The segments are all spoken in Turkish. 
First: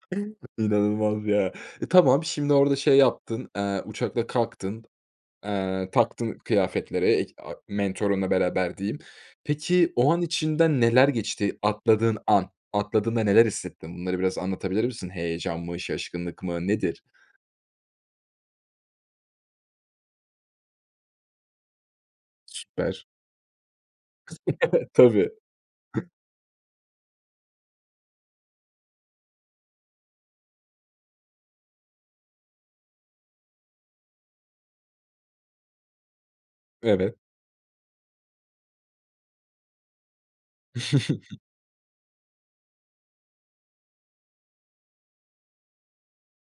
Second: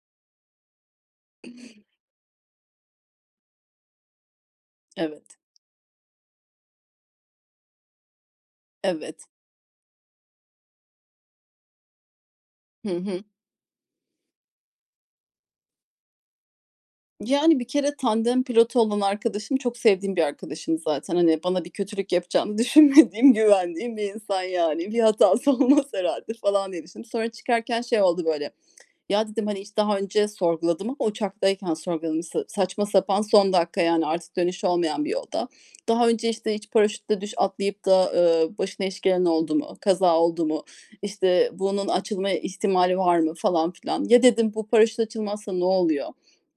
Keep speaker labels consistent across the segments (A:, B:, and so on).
A: [unintelligible] İnanılmaz ya, eee, tamam şimdi orada şey yaptın, aaa, uçakla kalktın,
B: Evet.
A: aaa, taktın kıyafetleri ek a mentorunla beraber diyeyim.
B: Evet.
A: Peki, o an içinden neler geçti atladığın an?
B: Hı hı.
A: Atladığında neler hissettin? Bunları biraz anlatabilir misin? Heyecan mı, şaşkınlık mı nedir?
B: Yani, bir kere, tandem pilotu olan arkadaşım çok sevdiğim bir arkadaşım zaten. Hani, bana bir kötülük yapacağını
A: Süper.
B: düşünmediğim, güvendiğim bir insan yani. Bir
A: Tabii. Hı.
B: hatası olmaz herhâlde falan diye düşündüm. Sonra çıkarken şey oldu böyle, ya dedim, hani, hiç daha önce sorguladım ama uçaktayken sorguladım, sa saçma sapan son dakika, yani artık dönüşü olmayan bir yolda, "Daha önce, işte, hiç
A: Evet.
B: paraşütle düş atlayıp da, aaa, başına iş gelen oldu mu, kaza oldu mu, işte bunun açılma ihtimali var mı?" falan filan. "Ya." dedim, "Bu paraşüt açılmazsa ne oluyor?"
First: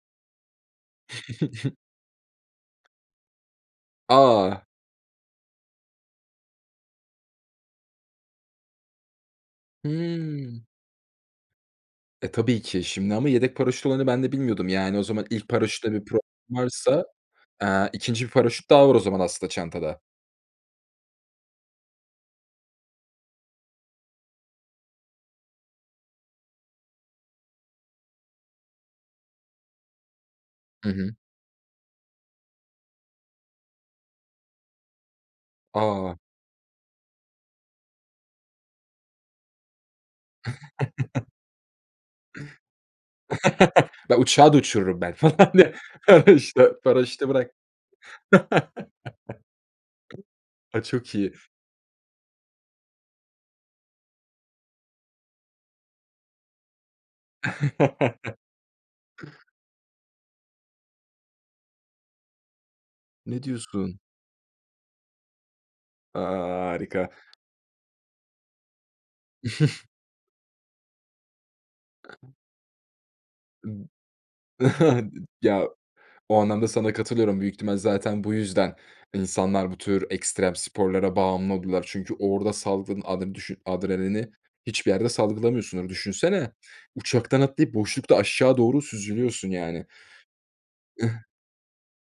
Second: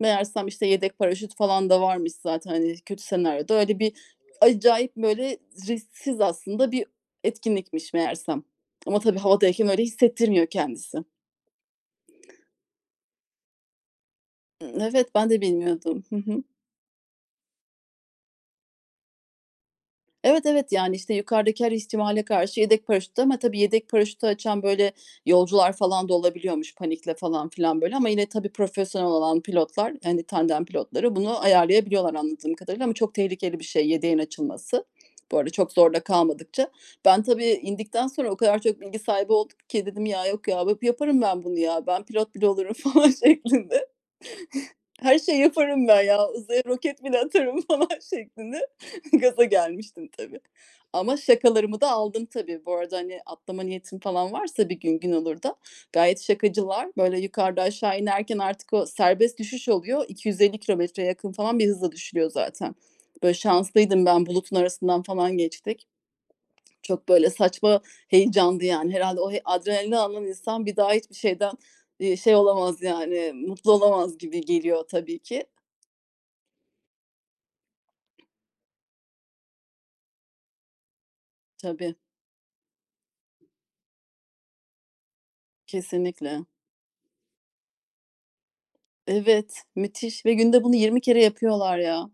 B: Meğersem, işte, yedek paraşüt falan da varmış zaten, hani, kötü senaryoda öyle bir,
A: A!
B: acayip böyle risksiz aslında bir etkinlikmiş meğerse. Ama tabii, havadayken öyle hissettirmiyor
A: Hıı.
B: kendisi.
A: Eee, tabii ki, şimdi ama yedek paraşüt olayını ben de
B: I
A: bilmiyordum yani o
B: evet,
A: zaman,
B: ben de
A: ilk paraşütte
B: bilmiyordum.
A: bir
B: Hı
A: problem
B: hı.
A: varsa, aaa, 2. bir paraşüt daha var o zaman aslında çantada.
B: Evet, evet, yani, işte yukarıdaki her ihtimale karşı yedek paraşüttü ama, tabii yedek paraşütü açan, böyle, yolcular falan da olabiliyormuş panikle falan filan böyle ama yine tabii profesyonel olan pilotlar, yani tandem
A: Hı hı.
B: pilotları bunu ayarlayabiliyorlar anladığım kadarıyla ama çok tehlikeli bir şey yedeğin açılması. Bu arada çok zorda
A: A!
B: kalmadıkça. Ben tabii, indikten sonra o kadar çok bilgi sahibi oldum ki dedim "Ya, yok ya, yaparım ben bunu ya, ben pilot bile olurum." falan şeklinde,
A: Ben uçağı da uçururum, ben,
B: her şeyi
A: falan diye.
B: yaparım ben ya,
A: [unintelligible]
B: uzaya
A: İşte
B: roket bile
A: paraşütü bırak.
B: atarım falan şeklinde gaza gelmiştim tabii.
A: A, çok
B: Ama
A: iyi.
B: şakalarımı da aldın tabii. Bu arada, hani, atlama niyetin falan varsa bir gün gün olur da, gayet şakacılar. Böyle, yukarıda, aşağı inerken, artık o serbest düşüş oluyor, 250 kilometreye yakın falan bir hızla düşülüyor zaten. Böyle,
A: Ne diyorsun?
B: şanslıydım ben, bulutun arasından falan geçtik.
A: A,
B: Çok
A: harika.
B: böyle saçma heyecanlı yani, herhâlde o he adrenalini alan insan bir daha hiçbir şeyden, iii, şey
A: [unintelligible]
B: olamaz yani, mutlu
A: [unintelligible]
B: olamaz gibi geliyor tabii ki.
A: Ya, o anlamda sana katılıyorum büyük ihtimal, zaten bu yüzden insanlar bu tür ekstrem sporlara bağımlı oluyorlar.
B: Tabii.
A: Çünkü orada saldığın adren düşün adrenalini hiçbir yerde salgılamıyorsundur.
B: Kesinlikle.
A: Düşünsene, uçaktan atlayıp boşlukta aşağı doğru süzülüyorsun
B: Evet,
A: yani.
B: müthiş ve günde bunu 20 kere yapıyorlar ya.